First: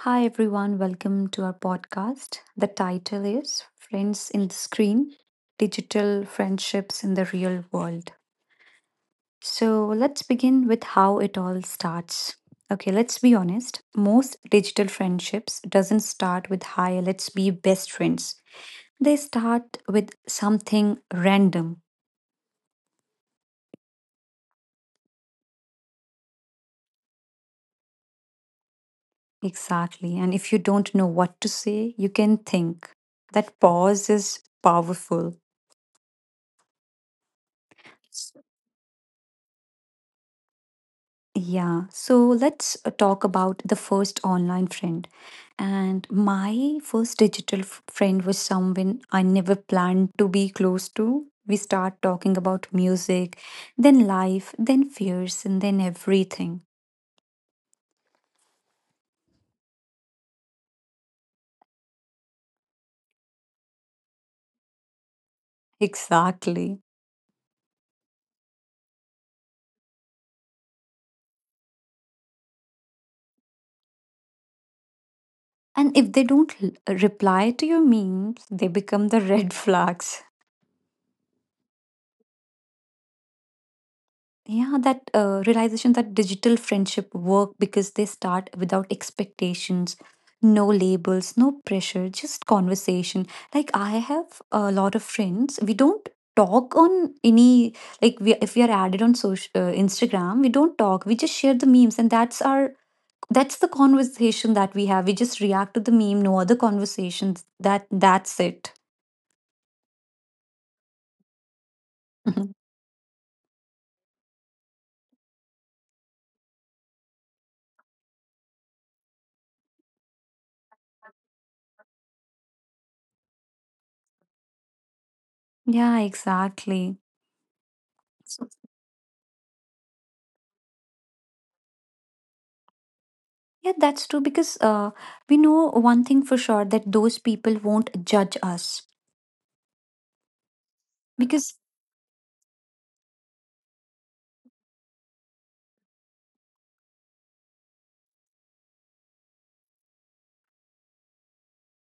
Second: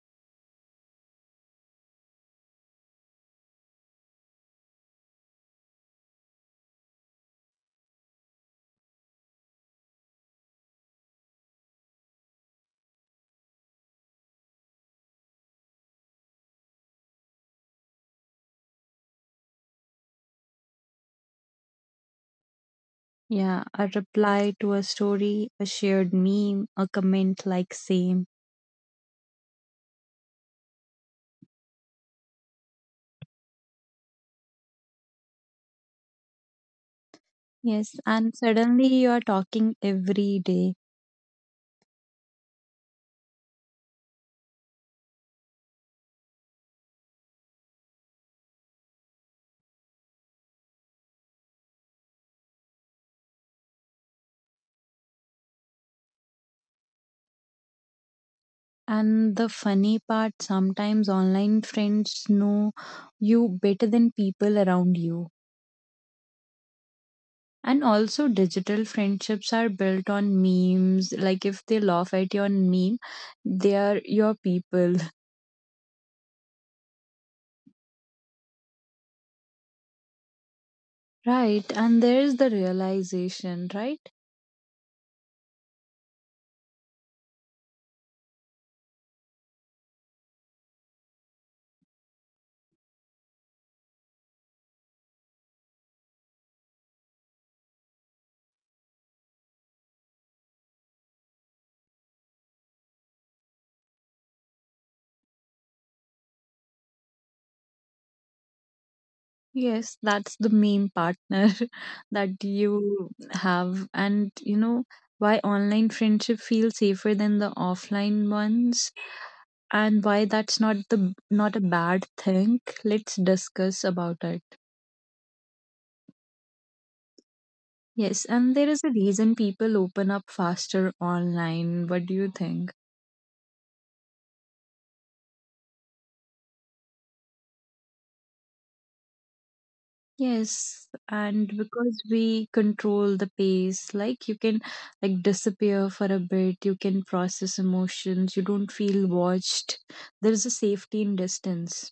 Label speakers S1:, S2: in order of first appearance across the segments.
S1: Hi, everyone. Welcome to our podcast. The title is Friends in the Screen Digital Friendships in the Real World. So, let's begin with how it all starts. Okay, let's be honest. Most digital friendships doesn't start with hi, let's be best friends. They start with something random.
S2: Yeah, a reply to a story, a shared meme, a comment like same.
S1: Exactly. And if you don't know what to say, you can think. That pause is powerful.
S2: Yes, and suddenly you are talking every day.
S1: Yeah, so let's talk about the first online friend. And my first friend was someone I never planned to be close to. We start talking about music, then life, then fears, and then everything.
S2: And the funny part, sometimes online friends know you better than people around you.
S1: Exactly.
S2: And also, digital friendships are built on memes. Like, if they laugh at your meme, they are your people,
S1: And if they don't l- reply to your memes, they become the red flags.
S2: right? And there is the realization, right?
S1: Yeah, that realization that digital friendship work because they start without expectations, no labels, no pressure, just conversation. Like I have a lot of friends. We don't talk on any like we if we are added on social Instagram, we don't talk. We just share the memes, and that's the conversation that we have. We just react to the meme. No other conversations. That's it.
S2: Yes, that's the meme partner that you have. And you know why online friendship feels safer than the offline ones and why that's not a bad thing. Let's discuss about it.
S1: Yeah, exactly.
S2: Yes, and there is a reason people open up faster online. What do you think?
S1: Yeah, that's true because we know one thing for sure that those people won't judge us.
S2: Yes, and
S1: Because
S2: because we control the pace, like you can like disappear for a bit, you can process emotions, you don't feel watched. There is a safety in distance.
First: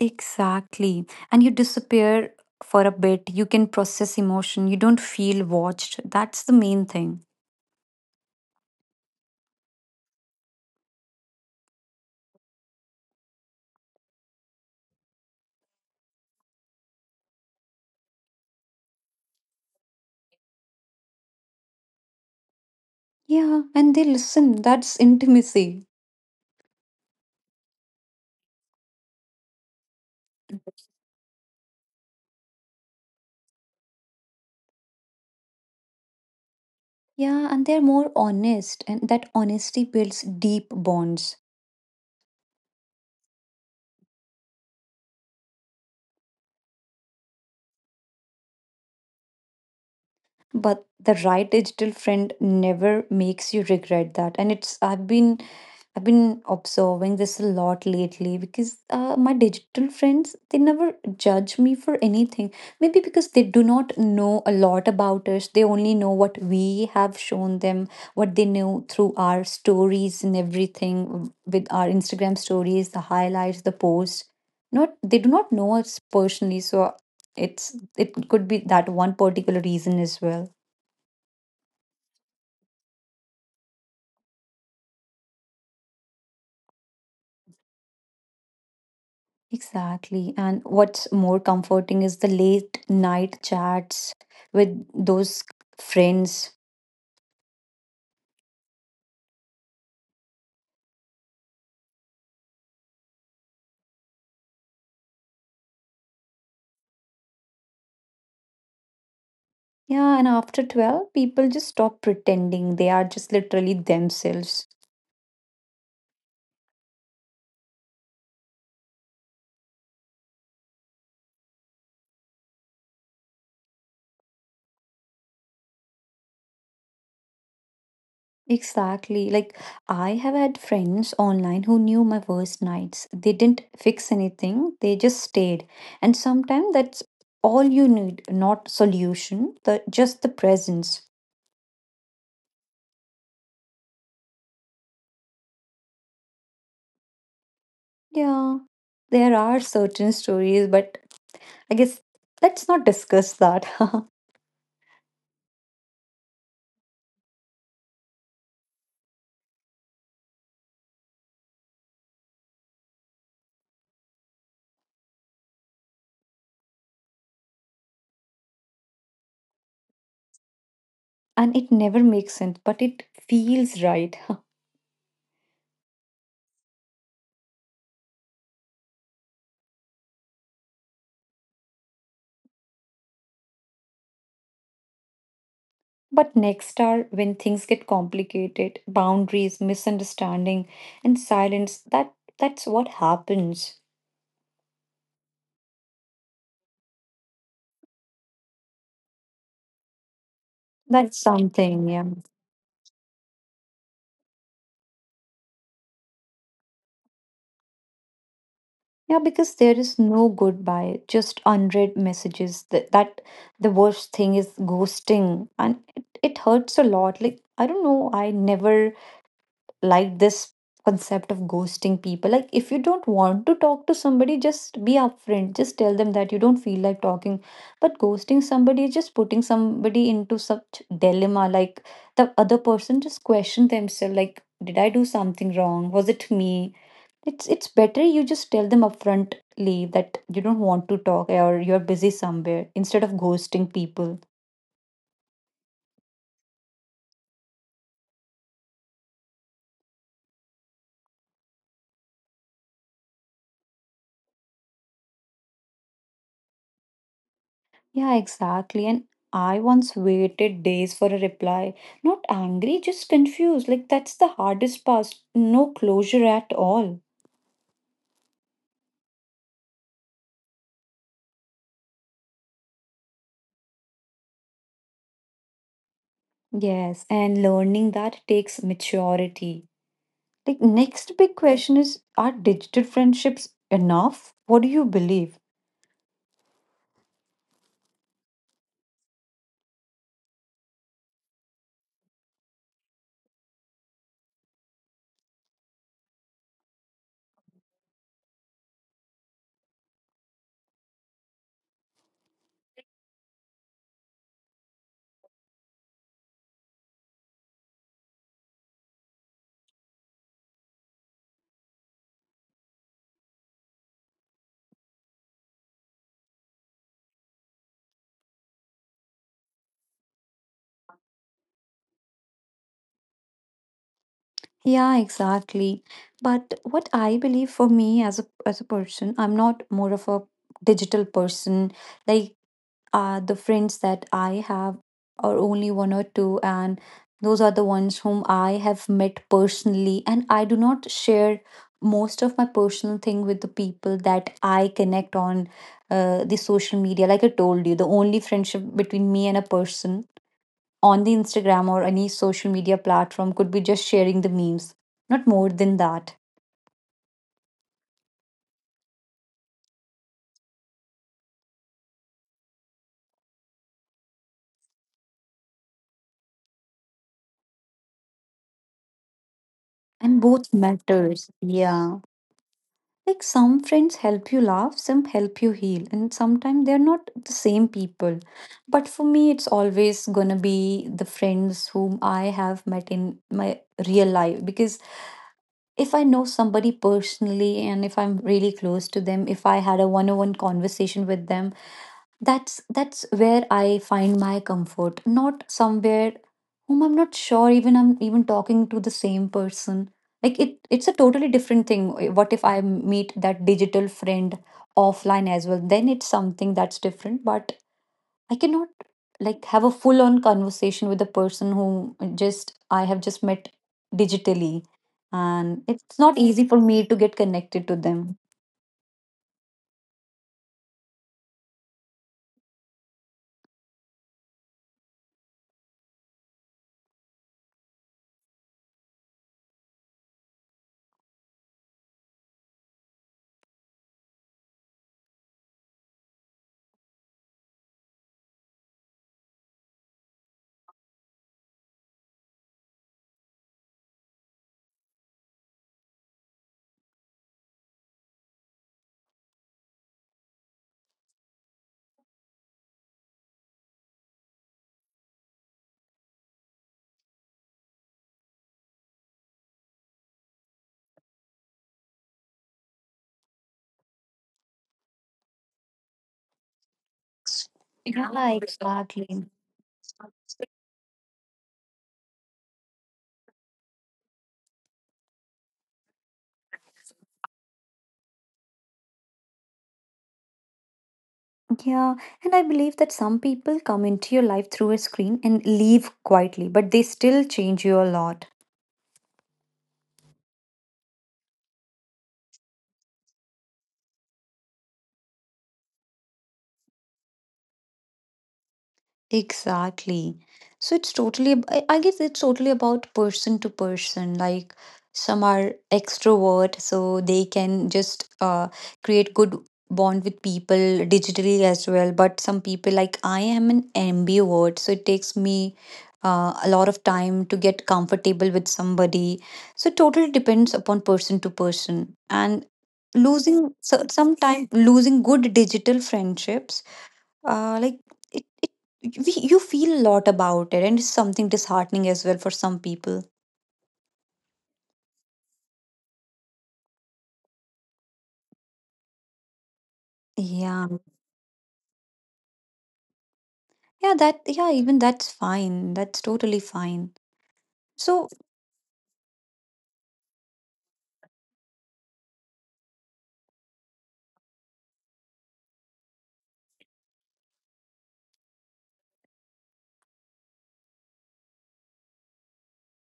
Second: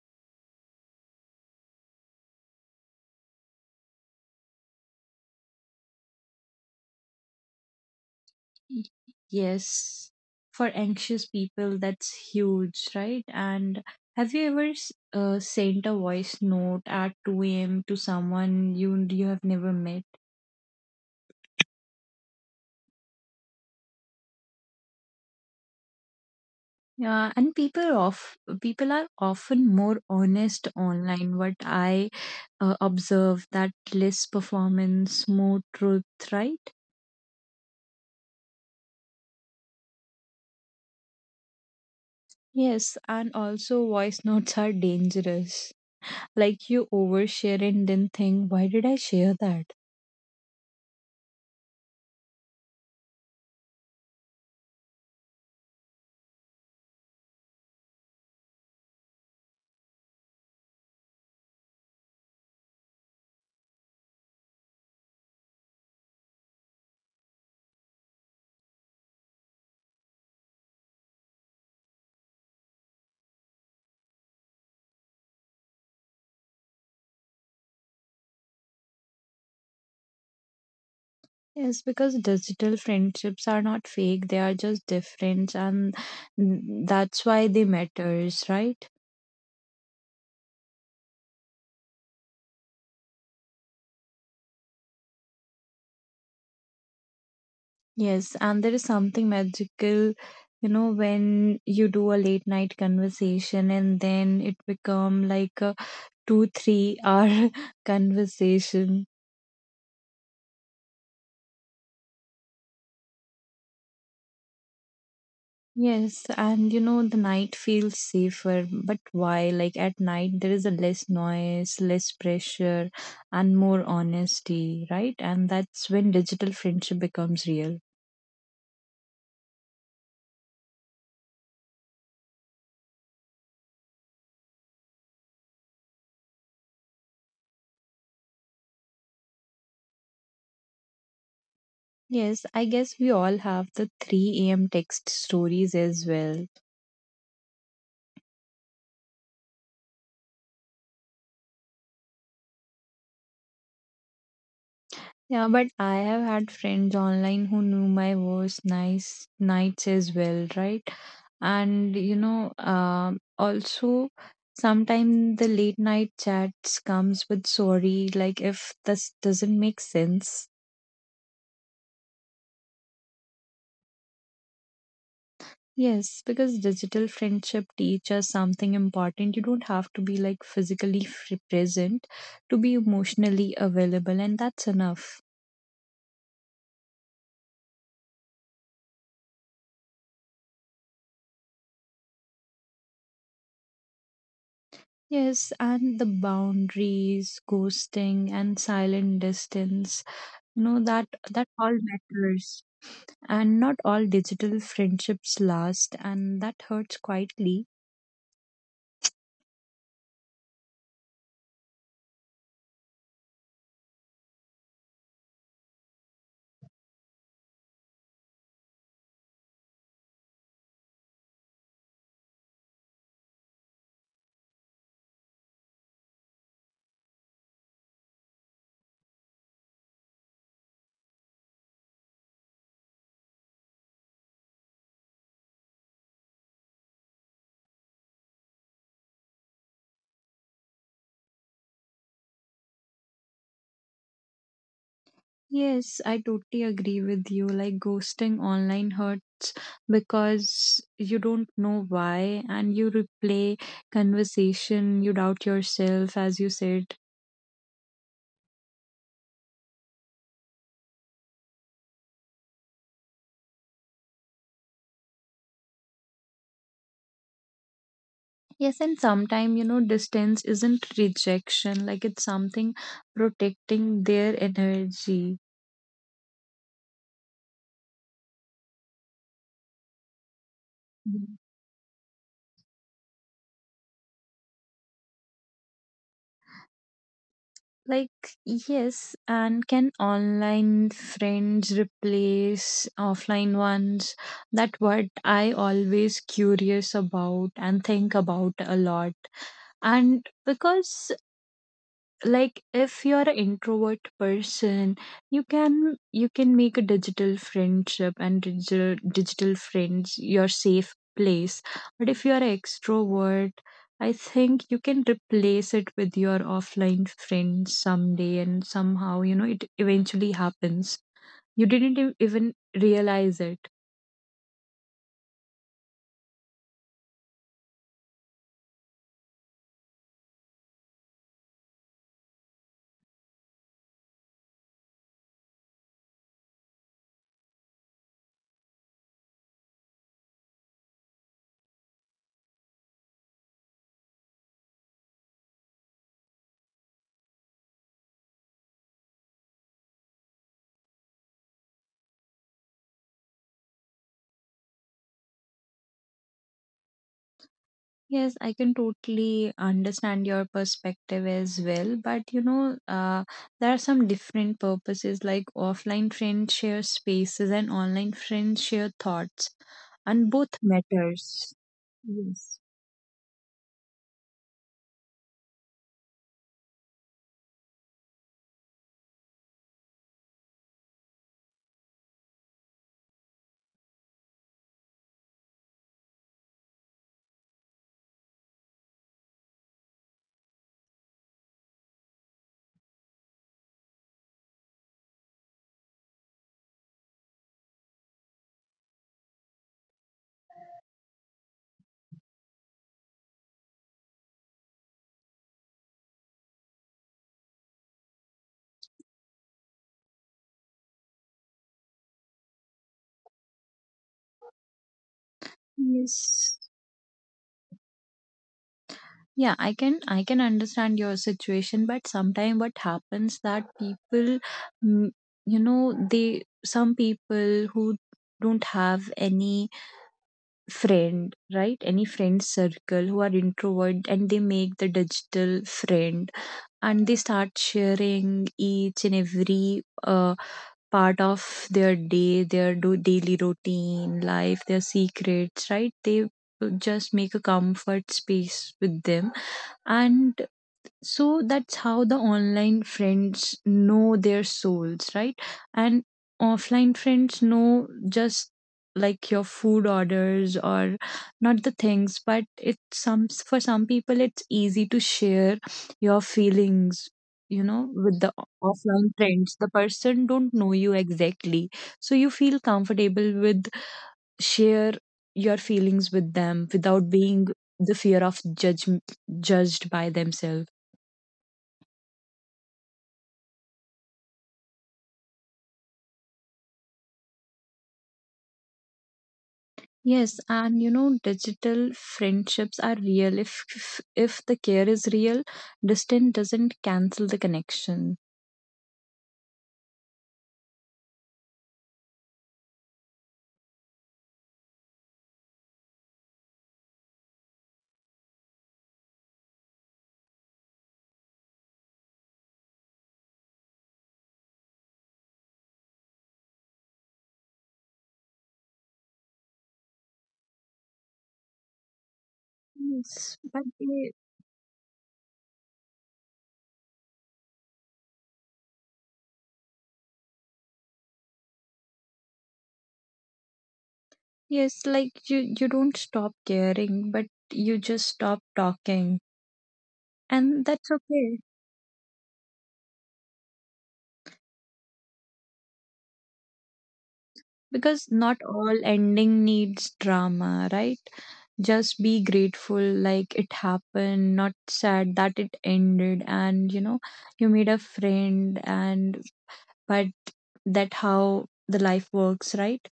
S1: exactly. And you disappear for a bit, you can process emotion, you don't feel watched. That's the main thing.
S2: Y- Yes, for anxious people, that's huge, right? And have you ever sent a voice note at 2 a.m. to someone you have never met?
S1: Yeah, and they listen. That's intimacy.
S2: Yeah, and people are often more honest online. What I observe that less performance, more truth, right?
S1: Yeah, and they're more honest, and that honesty builds deep bonds.
S2: Yes, and also voice notes are dangerous. Like you overshare and then think, why did I share that?
S1: But the right digital friend never makes you regret that, and it's I've been observing this a lot lately because my digital friends, they never judge me for anything, maybe because they do not know a lot about us. They only know what we have shown them, what they know through our stories and everything, with our Instagram stories, the highlights, the posts. Not, they do not know us personally, so it could be that one particular reason as well.
S2: Yes, because digital friendships are not fake, they are just different, and that's why they matters, right?
S1: Exactly. And what's more comforting is the late night chats with those friends.
S2: Yes, and there is something magical, you know, when you do a late night conversation and then it become like a 2, 3 hour conversation.
S1: Yeah, and after 12, people just stop pretending. They are just literally themselves.
S2: Yes, and you know, the night feels safer, but why? Like at night, there is a less noise, less pressure, and more honesty, right? And that's when digital friendship becomes real.
S1: Exactly. Like, I have had friends online who knew my worst nights. They didn't fix anything, they just stayed. And sometimes that's all you need, not solution, just the presence.
S2: Yes, I guess we all have the 3 a.m. text stories as well.
S1: Yeah, there are certain stories, but I guess let's not discuss that.
S2: Yeah, but I have had friends online who knew my worst nice nights as well, right? And you know, also sometimes the late night chats comes with sorry, like if this doesn't make sense.
S1: And it never makes sense, but it feels right.
S2: Yes, because digital friendship teaches something important. You don't have to be like physically present to be emotionally available, and that's enough.
S1: But next are when things get complicated, boundaries, misunderstanding, and silence. That's what happens.
S2: Yes, and the boundaries, ghosting, and silent distance, you know, that
S1: That's
S2: that all
S1: something, yeah.
S2: matters. And not all digital friendships last, and that hurts quietly.
S1: Yeah, because there is no goodbye, just unread messages. That, that The worst thing is ghosting, and it hurts a lot. Like I don't know, I never like this concept of ghosting people. Like, if you don't want to talk to somebody, just be upfront. Just tell them that you don't feel like talking. But ghosting somebody is just putting somebody into such dilemma. Like, the other person just question themselves, like, did I do something wrong? Was it me? It's better you just tell them upfrontly that you don't want to talk or you're busy somewhere instead of ghosting people.
S2: Yes, I totally agree with you. Like ghosting online hurt because you don't know why, and you replay conversation, you doubt yourself, as you said.
S1: Yeah, exactly. And I once waited days for a reply. Not angry, just confused. Like, that's the hardest part. No closure at all.
S2: Yes, and sometimes, you know, distance isn't rejection, like it's something protecting their energy.
S1: Yes, and learning that takes maturity. Like, next
S2: Mhm.
S1: big question is, are digital friendships enough? What do you believe?
S2: Like, yes, and can online friends replace offline ones? That what I always curious about and think about a lot. And because like if you're an introvert person you can make a digital friendship and digital friends your safe place, but if you're an extrovert, I think you can replace it with your offline friends someday and somehow, you know, it eventually happens. You didn't even realize it.
S1: Yeah, exactly. But what I believe for me as a person, I'm not more of a digital person. Like the friends that I have are only one or two, and those are the ones whom I have met personally. And I do not share most of my personal thing with the people that I connect on the social media. Like I told you, the only friendship between me and a person on the Instagram or any social media platform could be just sharing the memes, not more than that.
S2: Yes, I can totally understand your perspective as well. But you know, there are some different purposes like offline friends share spaces and online friends share thoughts, and
S1: And
S2: both
S1: both matters.
S2: matters.
S1: Yeah.
S2: Yes.
S1: Like some friends help you laugh, some help you heal, and sometimes they're not the same people. But for me, it's always gonna be the friends whom I have met in my real life. Because if I know somebody personally and if I'm really close to them, if I had a one on one conversation with them, that's where I find my comfort, not somewhere whom I'm not sure even I'm even talking to the same person. Like it's a totally different thing. Eh, what if I meet that digital friend offline as well? Then it's something that's different, but I cannot like have a full on conversation with the person who just I have just met digitally. And it's not
S2: Yes.
S1: easy for me to get connected to them.
S2: Yeah, I can understand your situation, but sometimes what happens that people, mm, you know, they some people who don't have any friend, right? Any friend circle who are introvert, and they make the digital friend, and they start sharing each and every part of their day, their daily routine, life, their secrets, right? They just make a comfort space with them, and so that's how the online friends know their souls, right? And offline friends know just like your food orders or not the things, but it's some, for some people it's easy to share your feelings, you know, with the
S1: Yeah,
S2: offline
S1: exactly.
S2: friends the person don't know you exactly, so you feel comfortable with share your feelings with them without being the fear of judged by themselves.
S1: Yeah, and I believe that some people come into your life through a screen and leave quietly, but they still change you a lot.
S2: Yes, and you know, digital friendships are real. If the care is real, distance doesn't cancel the connection.
S1: Exactly. So it's I guess it's totally about person to person. Like some are extrovert, so they can just create good bond with people digitally as well. But some people, like I am an ambivert, so it takes me a lot of time to get comfortable with somebody. So it totally depends upon person to person. And
S2: Yes, but
S1: losing, so
S2: they.
S1: sometime losing good digital friendships like it, it you feel a lot about it, and it's something disheartening as well for some people.
S2: Yes, like you don't stop caring, but you just stop talking, and
S1: Yeah.
S2: that's okay
S1: yeah that Yeah, even that's fine, that's totally fine.
S2: because
S1: So
S2: not all ending needs drama, right? Just be grateful, like it happened, not sad that it ended, and you know, you made a friend, and but that how the life works, right?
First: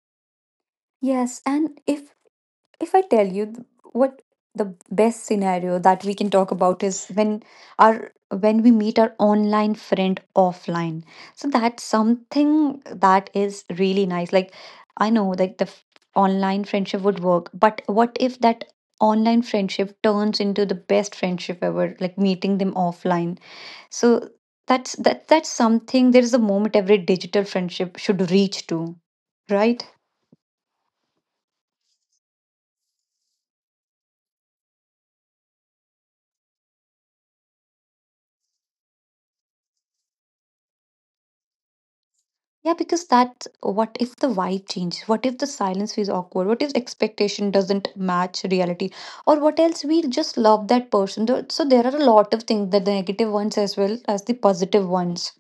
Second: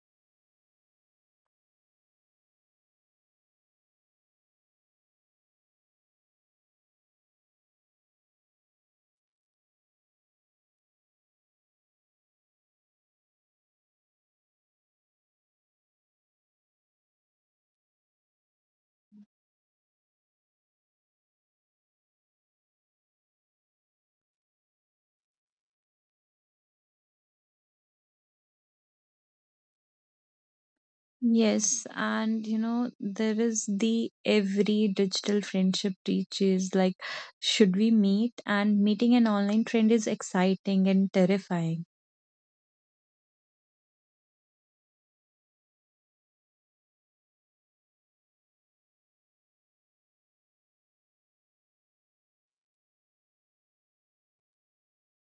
S1: yes, and if I tell you th- what the best scenario that we can talk about is when our when we meet our online friend offline. So that's something that is really nice. Like I know like online friendship would work, but what if that online friendship turns into the best friendship ever, like meeting them offline? So that's something. There is a moment every digital friendship should reach to, right?
S2: Yes, and you know, there is the every digital friendship teaches like should we meet, and meeting an online friend is exciting and terrifying.
S1: Yeah, because that what if the vibe changes? What if the silence feels awkward? What if expectation doesn't match reality? Or what else, we just love that person? So there are a lot of things, the negative ones as well as the positive ones.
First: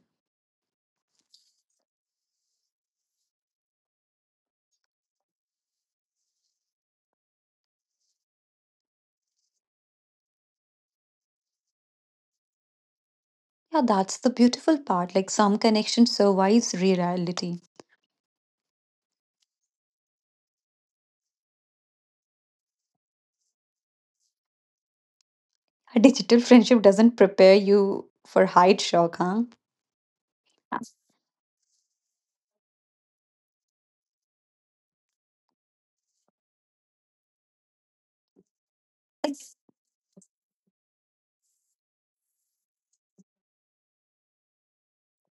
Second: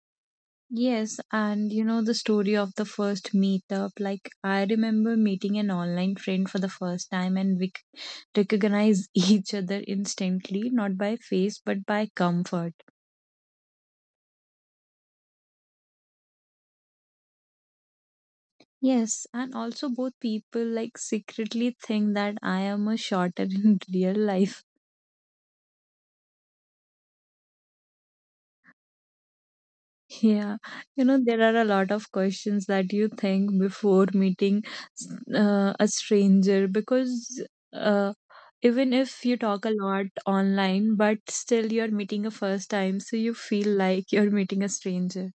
S2: Yes, and you know, the story of the first meetup, like I remember meeting an online friend for the first time, and we recognize each other instantly, not by face but by comfort.
S1: Yeah, that's the beautiful part. Like some connection survives reality.
S2: Yes, and also both people like secretly think that I am a shorter in real life.
S1: A digital friendship doesn't prepare you for height shock,
S2: Yeah,
S1: huh?
S2: you know, there are a lot of questions that you think before meeting a stranger because uh, even if you talk a lot online, but still you're meeting a first time, so you feel like you're meeting a stranger.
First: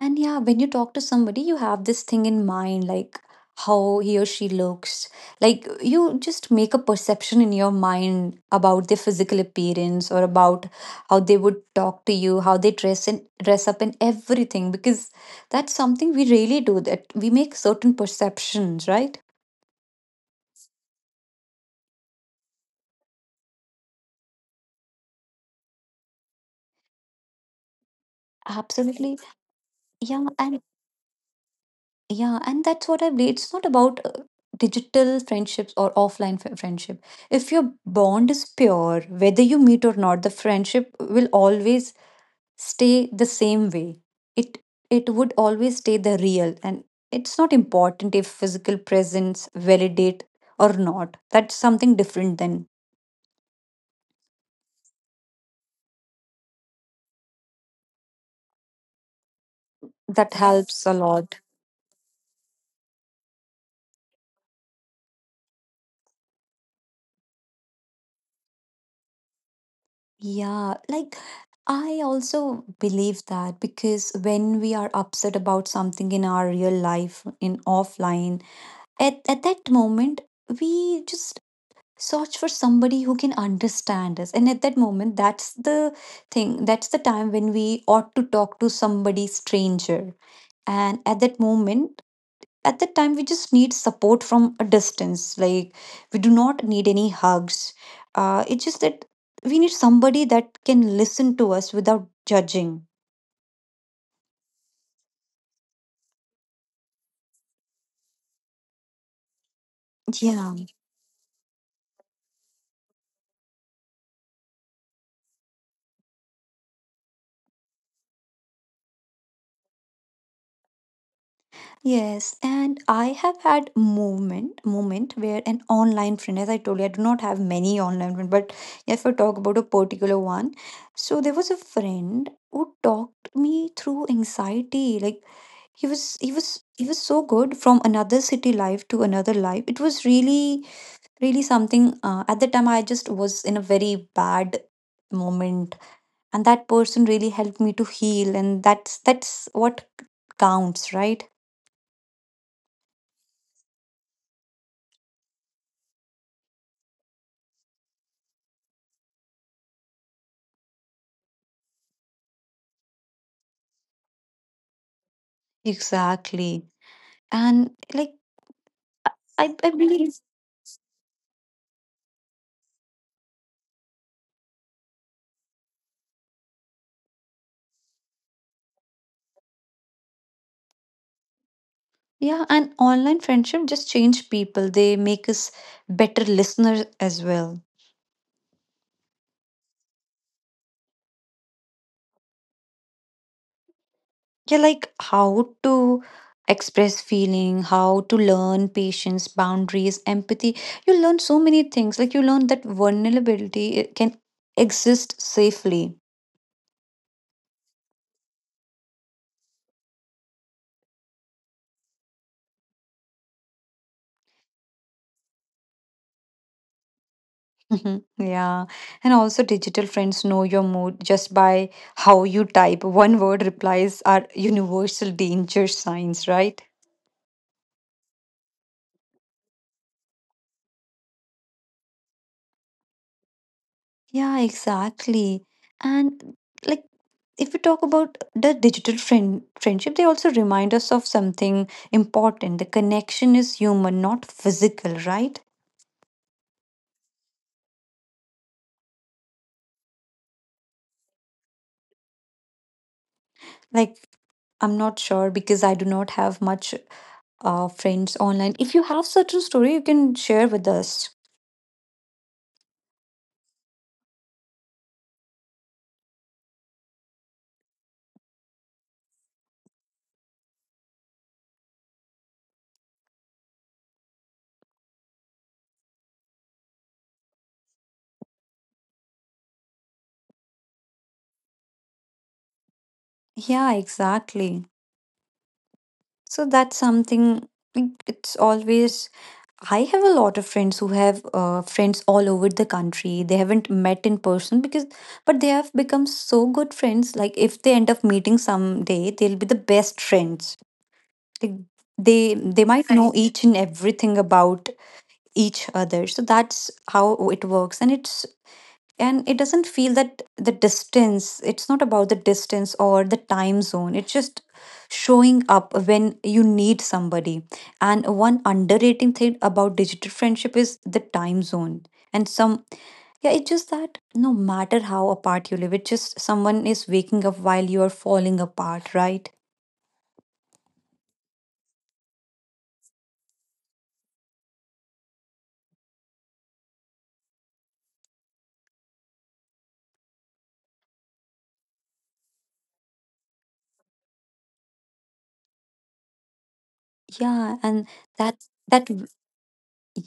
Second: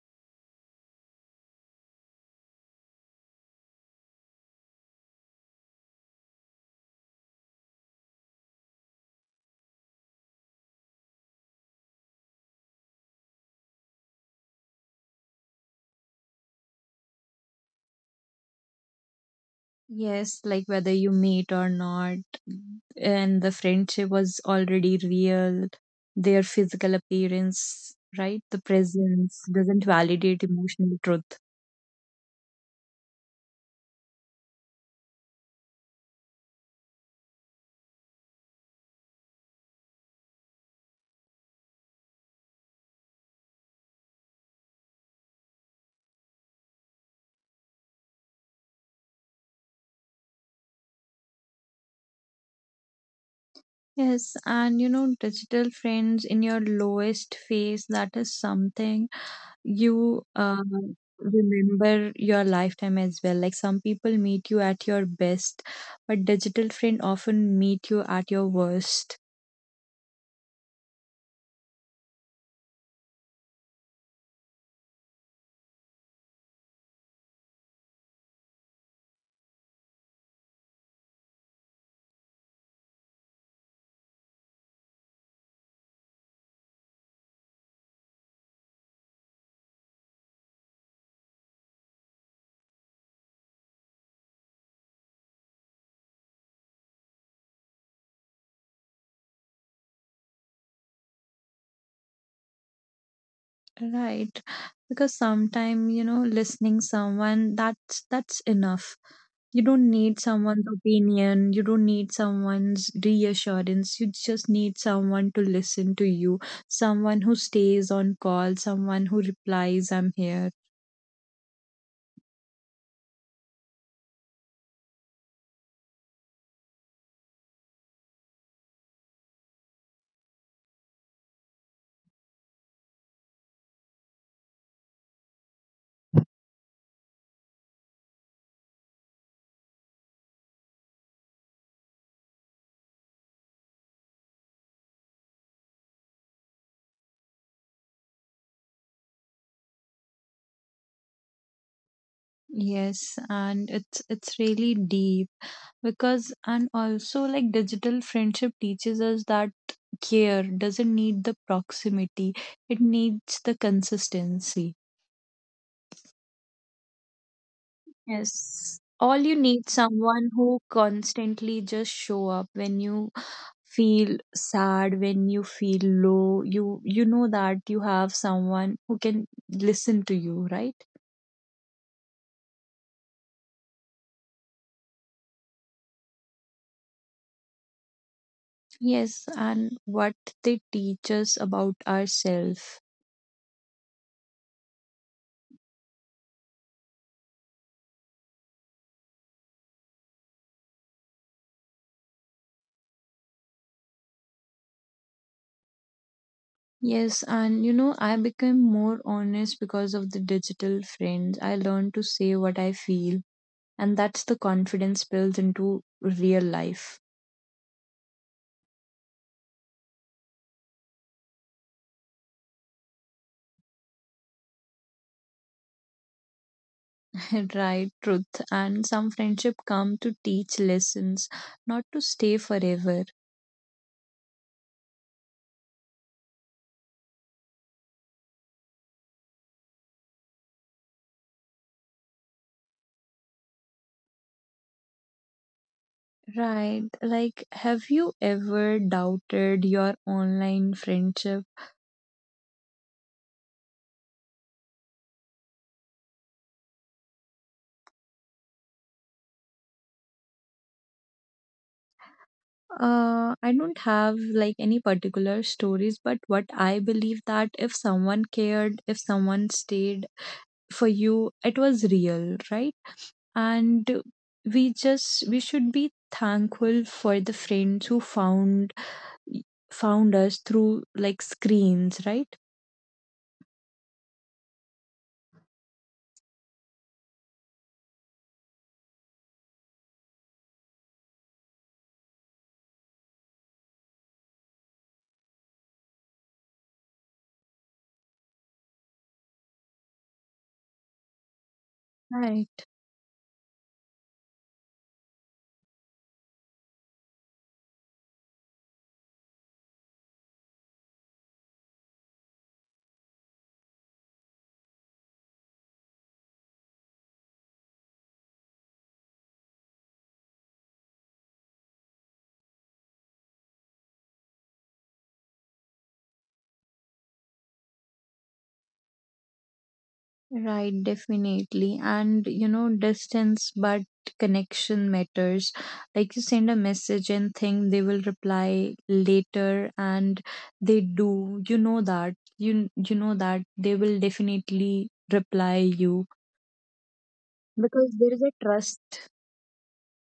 S1: And yeah, when you talk to somebody, you have this thing in mind, like how he or she looks. Like you just make a perception in your mind about their physical appearance or about how they would talk to you, how they dress and dress up and everything, because that's something we really do, that we make certain perceptions, right?
S2: Yes, like whether you meet or not, and the friendship was already real, their physical appearance, right? The
S1: Absolutely.
S2: presence doesn't
S1: Yeah,
S2: validate
S1: and
S2: emotional truth.
S1: Yeah, and that's what I believe. It's not about digital friendships or friendship. If your bond is pure, whether you meet or not, the friendship will always stay the same way. It it would always stay the real, and it's not important if physical presence validate or not. That's something different. Then
S2: Yes, and you know, digital friends in your lowest phase, that is something you
S1: that helps a lot.
S2: remember your lifetime as well. Like some people meet you at your best, but digital friend often meet you at your worst.
S1: Yeah, like I also believe that, because when we are upset about something in our real life, in offline, at that moment, we just search for somebody who can understand us. And at that moment, that's the thing, that's the time when we ought to talk to somebody stranger. And at that moment, at that time, we just need support from a distance. Like we do not need any hugs, it's just that we need somebody that can listen to us without judging.
S2: Right. Because sometimes, you know, listening someone, that's enough. You don't need
S1: Yeah.
S2: someone's opinion, you don't need someone's reassurance. You just need someone to listen to you, someone who stays on call, someone who replies, I'm here.
S1: Yes, and I have had moment where an online friend, as I told you, I do not have many online friends, but if I talk about a particular one, so there was a friend who talked me through anxiety. Like he was so good, from another city life to another life. It was really really something. At the time, I just was in a very bad moment, and that person really helped me to heal, and that's what counts, right?
S2: Yes, and it's really deep because and also like digital friendship teaches us that care doesn't need the proximity, it needs the consistency.
S1: Exactly. And like
S2: Yes. All you
S1: I
S2: need
S1: believe
S2: someone who constantly just show up when you feel sad, when you feel low. You know that you have someone who can listen to you, right?
S1: yeah, and online friendship just change people. They make us better listeners as well.
S2: Yes, and what they teach us about ourselves.
S1: Yeah, like how to express feeling, how to learn patience, boundaries, empathy. You learn so many things. Like you learn that vulnerability can exist safely.
S2: Yes, and you know, I became more honest because of the digital friends. I learned to say what I feel, and that's the confidence built into real life.
S1: Mhm. Yeah. And also digital friends know your mood just by how you type. One word replies are universal danger signs, right?
S2: Right, truth. And some friendship come to teach lessons, not to stay forever.
S1: Yeah, exactly. And like if we talk about the digital friend friendship, they also remind us of something important. The connection is human, not physical, right?
S2: Right. Like, have you ever doubted your online friendship?
S1: Like I'm not sure because I do not have much friends online. If you have certain story, you can share with us.
S2: I don't have like any particular stories, but what I believe that if someone cared, if someone stayed for you, it was real, right? And we should be thankful for the friends who found us through like screens, right?
S1: Yeah, exactly. So that's something like, it's always I have a lot of friends who have friends all over the country. They haven't met in person, because but they have become so good friends. Like if they end up meeting someday, they'll be the best friends. Like they
S2: Right,
S1: they might know, right, each and everything about each other. So that's how it works, and it doesn't feel that the distance, it's not about the distance or the time zone, it's just showing up when you need somebody. And one underrated thing about digital friendship is the time zone, and some, yeah, it's just that no matter how apart you live, it's just someone is waking up while you are falling apart, right?
S2: right, definitely. And you know, distance but connection matters. Like you send a message and think they will reply later, and they do. You know that. You know that they will definitely reply you
S1: Yeah, and
S2: because there is a
S1: that that
S2: trust,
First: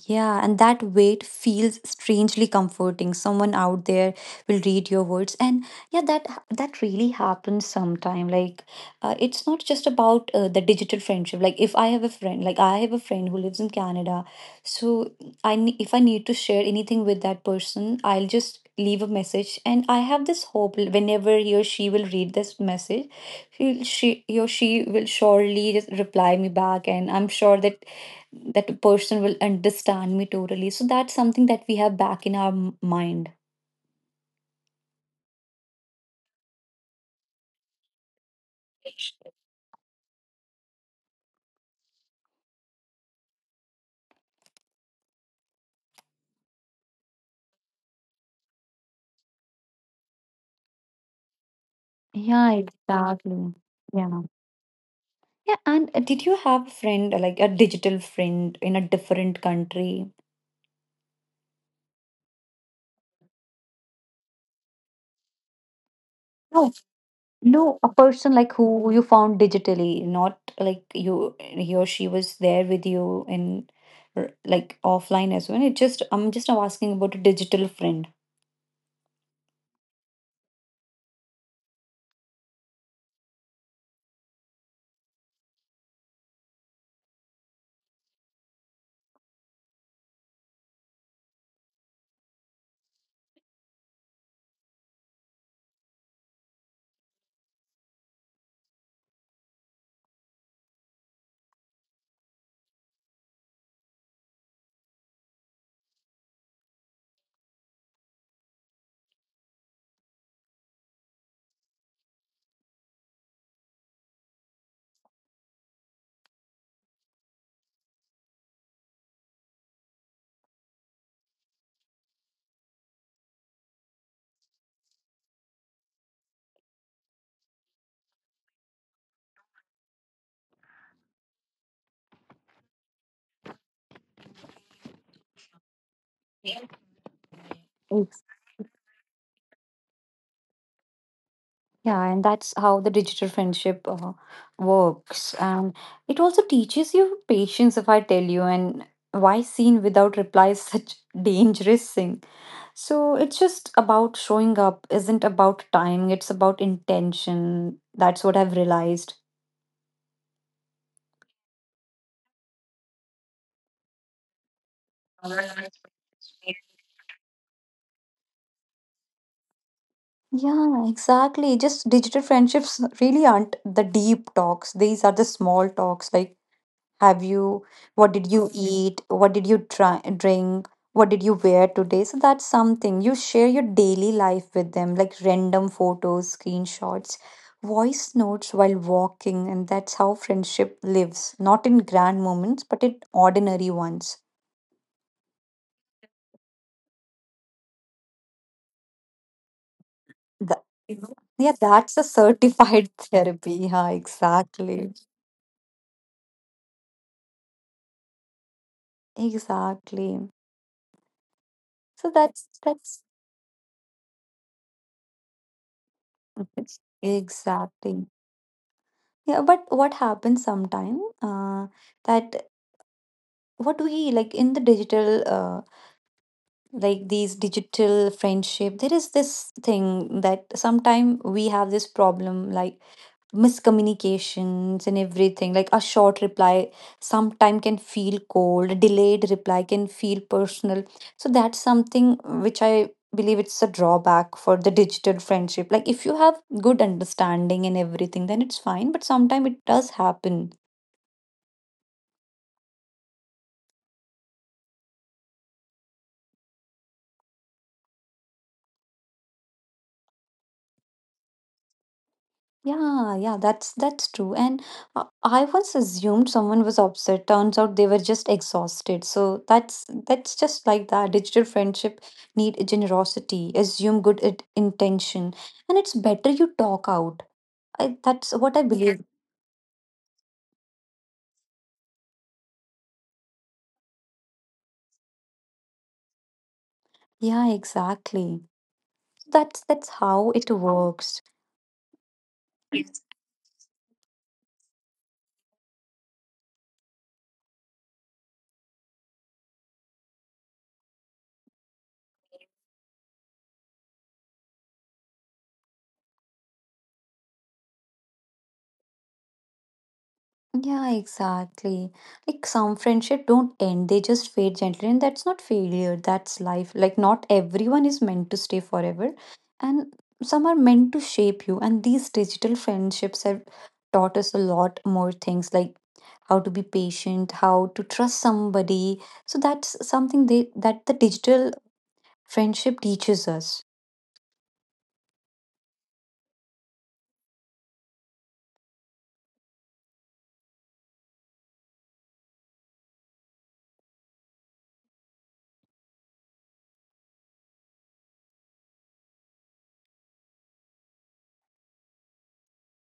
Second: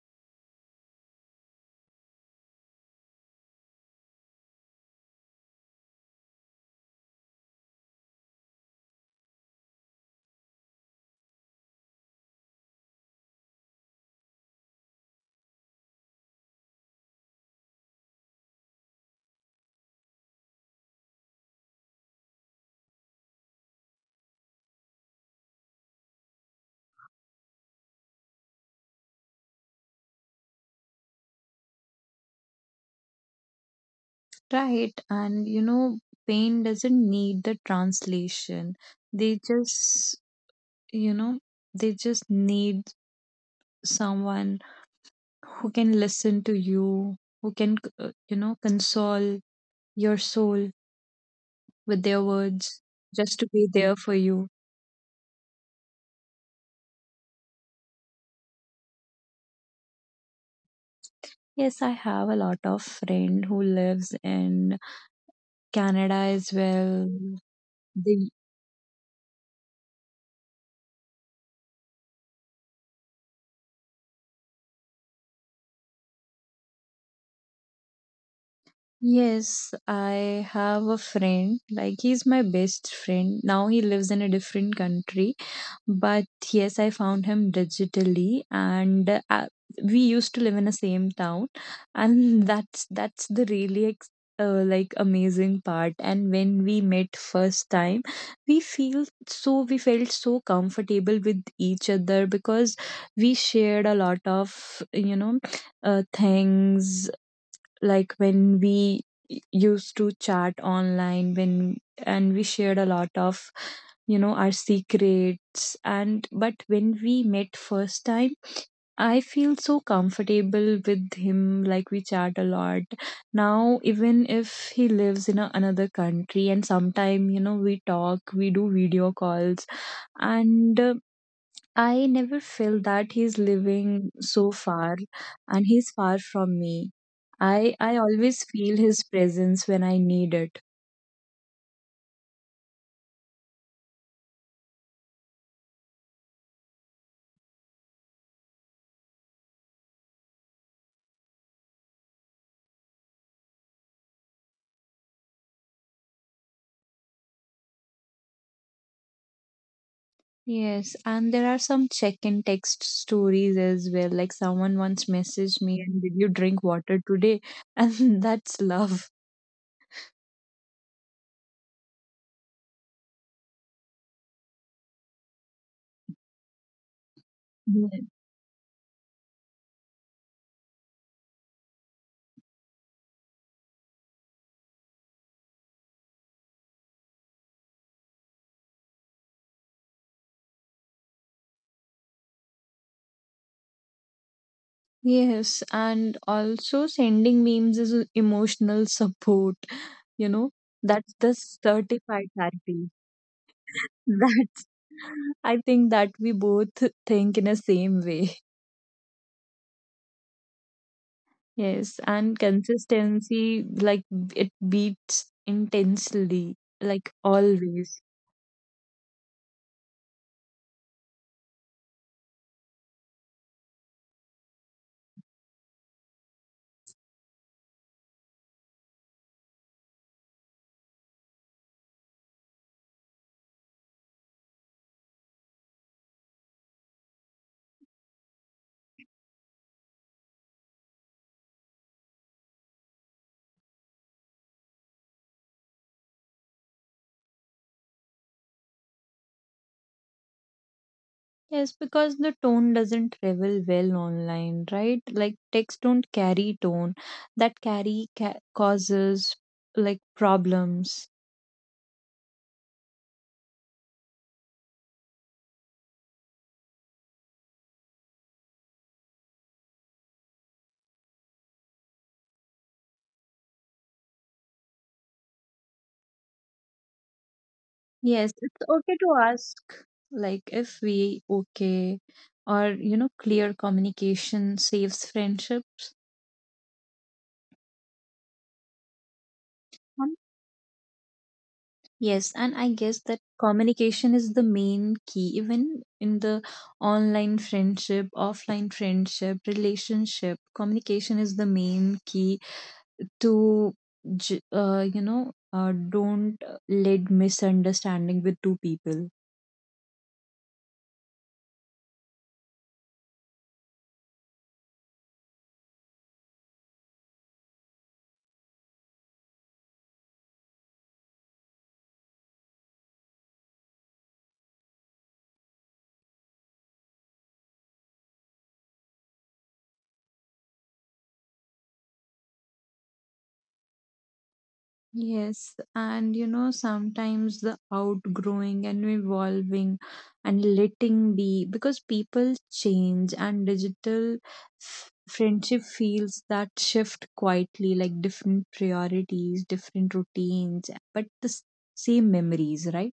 S1: yeah, and that weight feels strangely comforting. Someone out there will read your words, and yeah, that that really happens sometime. Like, it's not just about the digital friendship. Like, if I have a friend, like I have a friend who lives in Canada, so if I need to share anything with that person, I'll just leave a message, and I have this hope. Whenever he or she will read this message, he or she will surely just reply me back, and I'm sure that that person will understand me totally. So that's something that we have back in our mind.
S2: right? And you know, pain doesn't need the translation. They just, you know, they just need someone who can listen to you, who can, you know, console your soul with their
S1: Yeah,
S2: words, just to
S1: exactly.
S2: be there for
S1: Yeah.
S2: you.
S1: Yeah, and did you have a friend, like a digital friend in a different country?
S2: Yes, I have a lot of friend who lives in Canada as
S1: No,
S2: well.
S1: no, a
S2: They
S1: person like who you found digitally, not like you, he or she was there with you in like offline as well. It just, I'm just asking about a digital friend.
S2: yes, I have a friend, like he's my best friend. Now he lives in a different country, but yes, I found him digitally, and we used to live in the same town and that's the really like amazing part, and when we met first time, we felt so comfortable with each other because we shared a lot of, you know, things, like when we used to chat online when and we shared a lot of, you know, our secrets, and but when we met first time I feel so comfortable with him, like we chat a lot. Now, even if he lives in another country, and sometime, you know, we talk, we do video calls, and I never felt that he's living so far and he's far from me. I always feel his presence when I need it.
S1: Yeah, and that's how the digital friendship works. And it also teaches you patience, if I tell you, and why seen without reply is such dangerous thing. So it's just about showing up, isn't about time, it's about intention. That's what I've realized.
S2: Yes, and there are some check in text stories as well. Like someone once messaged me and did you drink water today? And that's love.
S1: Yeah, exactly. Just digital friendships really aren't the deep talks. These are the small talks, like have you,
S2: Yeah.
S1: what did you eat, what did you try, drink, what did you wear today? So that's something, you share your daily life with them, like random photos, screenshots, voice notes while walking. And that's how friendship lives, not in grand moments but in ordinary ones.
S2: Yes, and also sending memes is emotional support, you know,
S1: Th-
S2: that's the
S1: yeah, that's a
S2: certified therapy.
S1: certified therapy, yeah,
S2: That
S1: exactly.
S2: I think that we both think in a same way.
S1: Exactly,
S2: Yes,
S1: so
S2: and
S1: that's
S2: consistency like it beats intensely,
S1: mhm,
S2: like always.
S1: exactly. Yeah, but what happens sometime, that what we like in the digital, like these digital friendship, there is this thing that sometime we have this problem, like miscommunications and everything. Like a short reply sometime can feel cold, delayed reply can feel personal. So that's something which I believe it's a drawback for the digital friendship. Like if you have good understanding and everything, then it's fine, but sometime it does happen.
S2: Yes, because the tone doesn't travel well online, right? Like texts don't carry tone that carry causes like problems.
S1: Yeah, yeah, that's true. And I once assumed someone was upset. Turns out they were just exhausted. So that's just like that. Digital friendship need generosity, assume good it, intention, and it's better you talk out. I,
S2: Yes,
S1: that's what I,
S2: it's
S1: yeah,
S2: okay
S1: believe.
S2: to ask like if we okay, or you know, clear communication saves friendships.
S1: Yeah, exactly. That's how it works.
S2: Yes, and I guess that communication is the main key, even in the online friendship, offline friendship, relationship. Communication is the main key to, you know, don't let misunderstanding with two people.
S1: Yeah, exactly. Like some friendship don't end, they just fade gently. And that's not failure, that's life. Like not everyone is meant to stay forever. And some are meant to shape you. And these digital friendships have taught us a lot more things, like how to be patient, how to trust somebody. So that's something they that the digital friendship teaches us.
S2: Yes, and you know, sometimes the outgrowing and evolving and letting be because people change, and digital friendship feels that shift quietly, like different priorities, different routines, but the same memories, right?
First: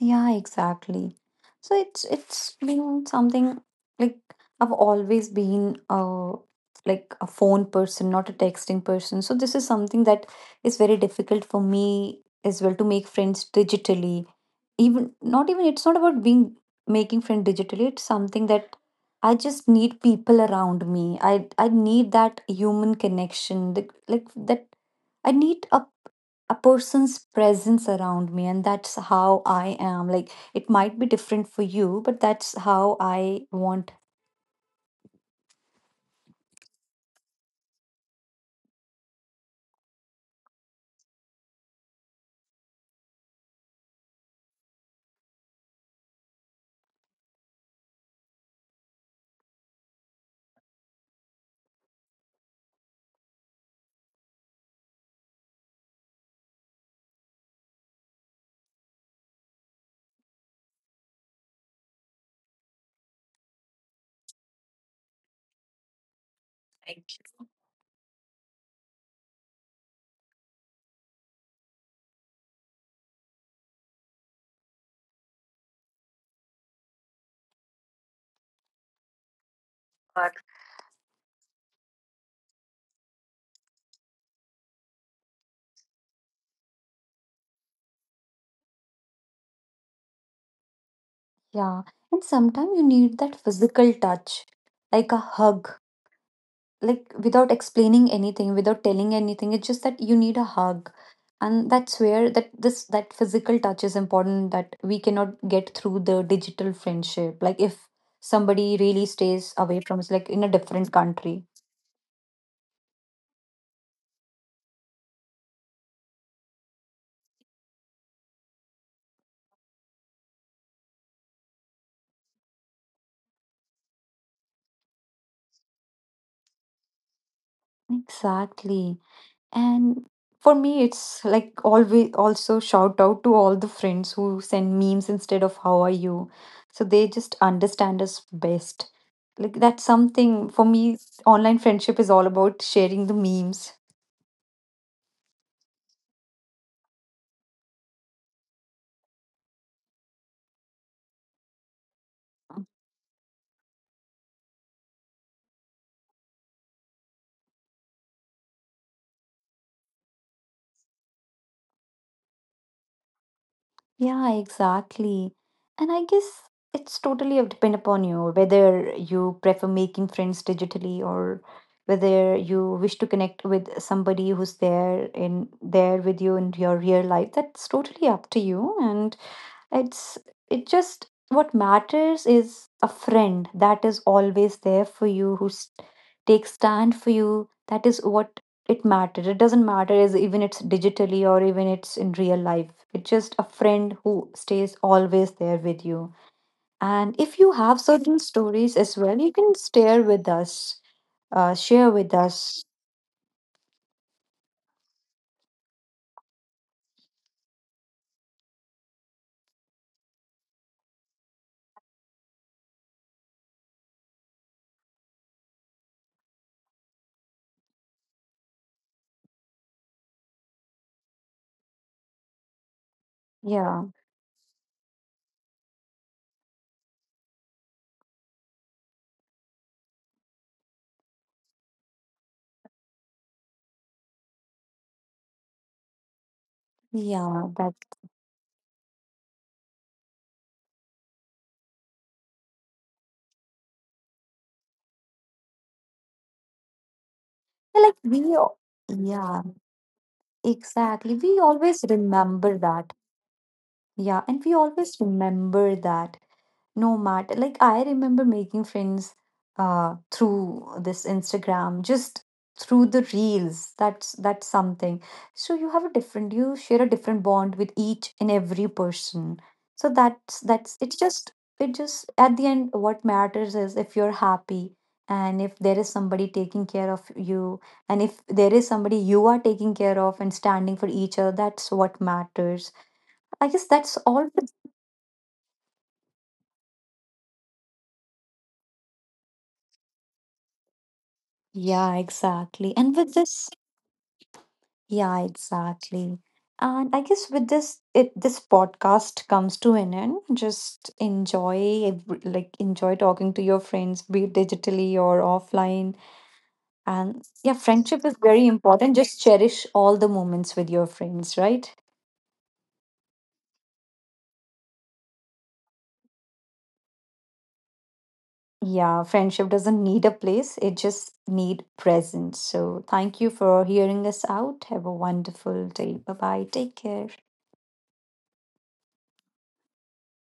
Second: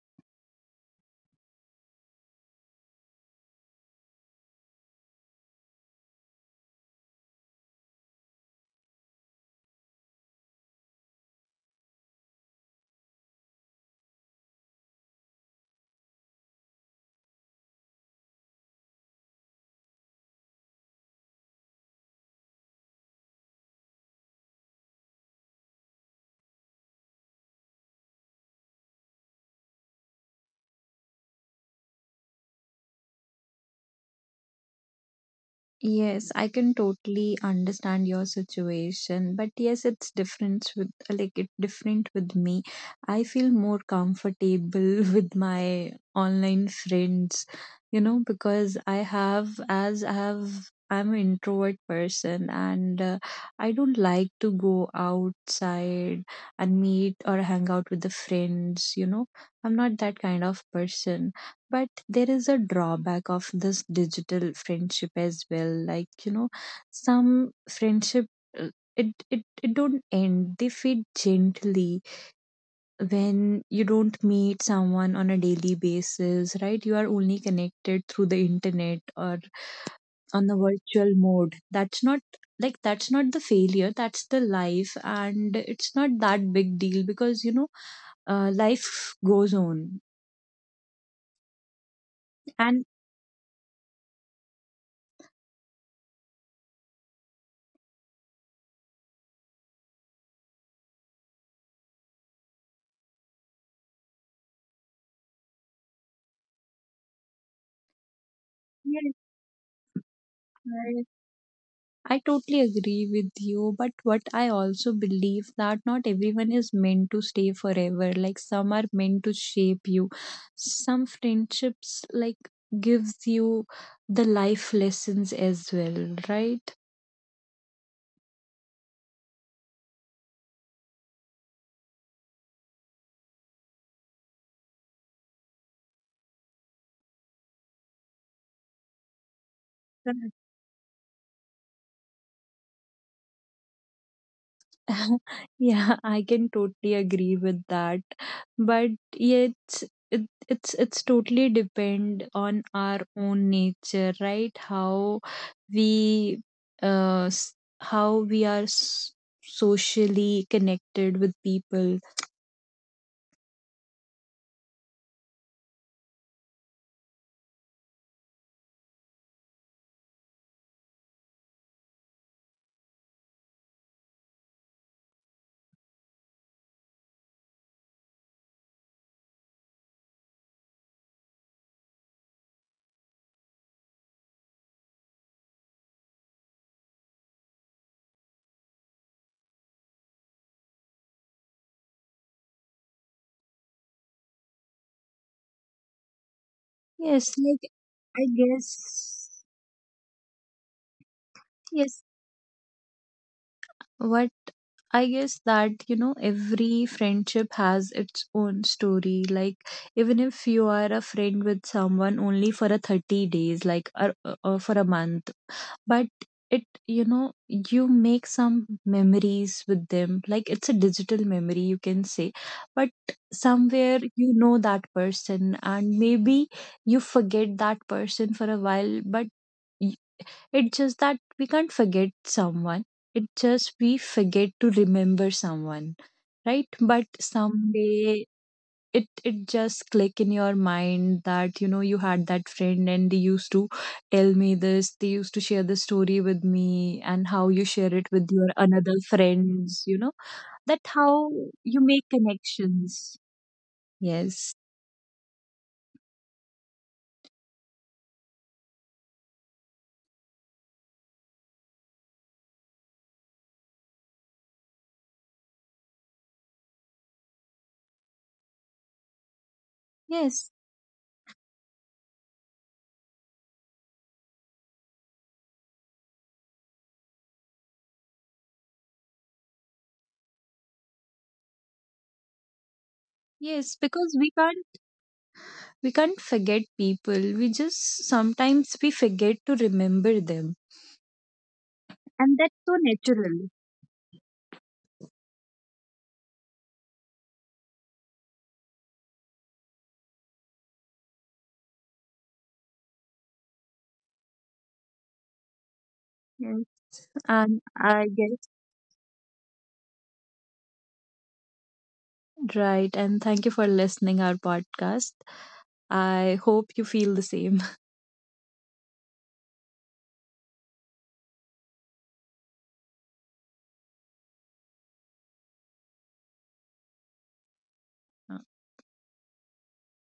S1: Yeah, exactly. So it's been something like I've always been like a phone person, not a texting person. So this is something that is very difficult for me as well to make friends digitally. Even not even it's not about being making friend digitally. It's something that I just need people around me. I need that human connection, the, like that I need a person's presence around me, and that's how I am. Like it might be different for you, but that's how I want.
S2: Yes, I can totally understand your situation, but yes, it's different with, like it different with me. I feel more comfortable with my online friends, you know, because I have as I have I'm an introvert person, and I don't like to go outside and meet or hang out with the friends, you know. I'm not that kind of person, but there is a drawback of this digital friendship as well, like you know, some friendship uh, it don't end, they fade gently when you don't meet someone on a daily basis, right? You are only connected through the internet or on the virtual mode. That's not, like that's not the failure, that's the life, and it's not that big deal because you know, life goes on,
S1: Yeah. And sometimes you
S2: and
S1: need that physical touch, like a hug. Like without explaining anything, without telling anything. It's just that you need a hug. And that's where that this that physical touch is important, that we cannot get through the digital friendship. Like if somebody really
S2: yes,
S1: stays away from us, like in a different country.
S2: I totally agree with you, but what I also believe that not everyone is meant to stay forever. Like some are meant to shape you. Some friendships like gives you the life lessons as well, right?
S1: Exactly. And for me, it's like always also shout out to all the friends who send memes instead of how are you. So they just understand us best. Like that's something for me, online friendship is all about sharing the memes.
S2: Yeah, I can totally agree with that. But yet it's totally depend on our own nature, right? How we uh s- how we are socially connected with people.
S1: Yeah, exactly. And I guess it's totally depend upon you whether you prefer making friends digitally or whether you wish to connect with somebody who's there in there with you in your real life. That's totally up to you. And it's it just what matters is a friend that is always there for you, who takes stand for you. That is what it matters. It doesn't matter is even it's digitally or even it's in real life. It's just a friend who stays always there with you. And
S2: Yes,
S1: if you
S2: like
S1: have certain
S2: I
S1: stories as well,
S2: guess
S1: you can share with us. Share
S2: yes
S1: with us.
S2: what I guess that, you know, every friendship has its own story. Like, even if you are a friend with someone only for a 30 days, like, or for a month, but it, you know, you make some memories with them. Like, it's a digital memory, you can say. But
S1: Yeah,
S2: somewhere you know that person, and maybe you forget that person for a while, but it's just that we can't forget someone. It's just we forget to remember someone, right? But
S1: yeah. That
S2: someday it just click in your mind that you know you had that friend, and they used to tell me this. They used to share the story with me and how you share
S1: like
S2: it with
S1: we.
S2: your
S1: al-
S2: another
S1: yeah,
S2: friends. You know that
S1: exactly.
S2: how
S1: We
S2: you
S1: always
S2: make
S1: remember that.
S2: connections.
S1: Yeah, and
S2: Yes,
S1: we always remember that, no matter, like, I remember making friends through this Instagram, just through the reels. That's something. So you have a different, you share a different bond with each and every person. So that's
S2: yes,
S1: that's it's just it just at the end what matters is if you're happy, and if there is somebody taking care of you, and if there is somebody you are taking care of and standing for each other, that's what matters. I guess
S2: yes.
S1: that's
S2: Because we
S1: all for
S2: can't we can't forget people, we just sometimes we forget to remember them,
S1: yeah,
S2: and that's so
S1: exactly. And with
S2: natural.
S1: this, yeah, exactly. And I guess with this, it this podcast comes to an end. Just enjoy, every- like enjoy talking to your friends, be it digitally or offline.
S2: Yes,
S1: And yeah,
S2: and
S1: friendship
S2: I
S1: is very
S2: guess
S1: important. Just cherish all the moments with your friends, right?
S2: right. And thank you for listening our podcast. I hope you feel the same.
S1: Yeah, friendship doesn't need a place. It just need presence. So thank you for hearing us out. Have a wonderful day. Bye bye. Take care.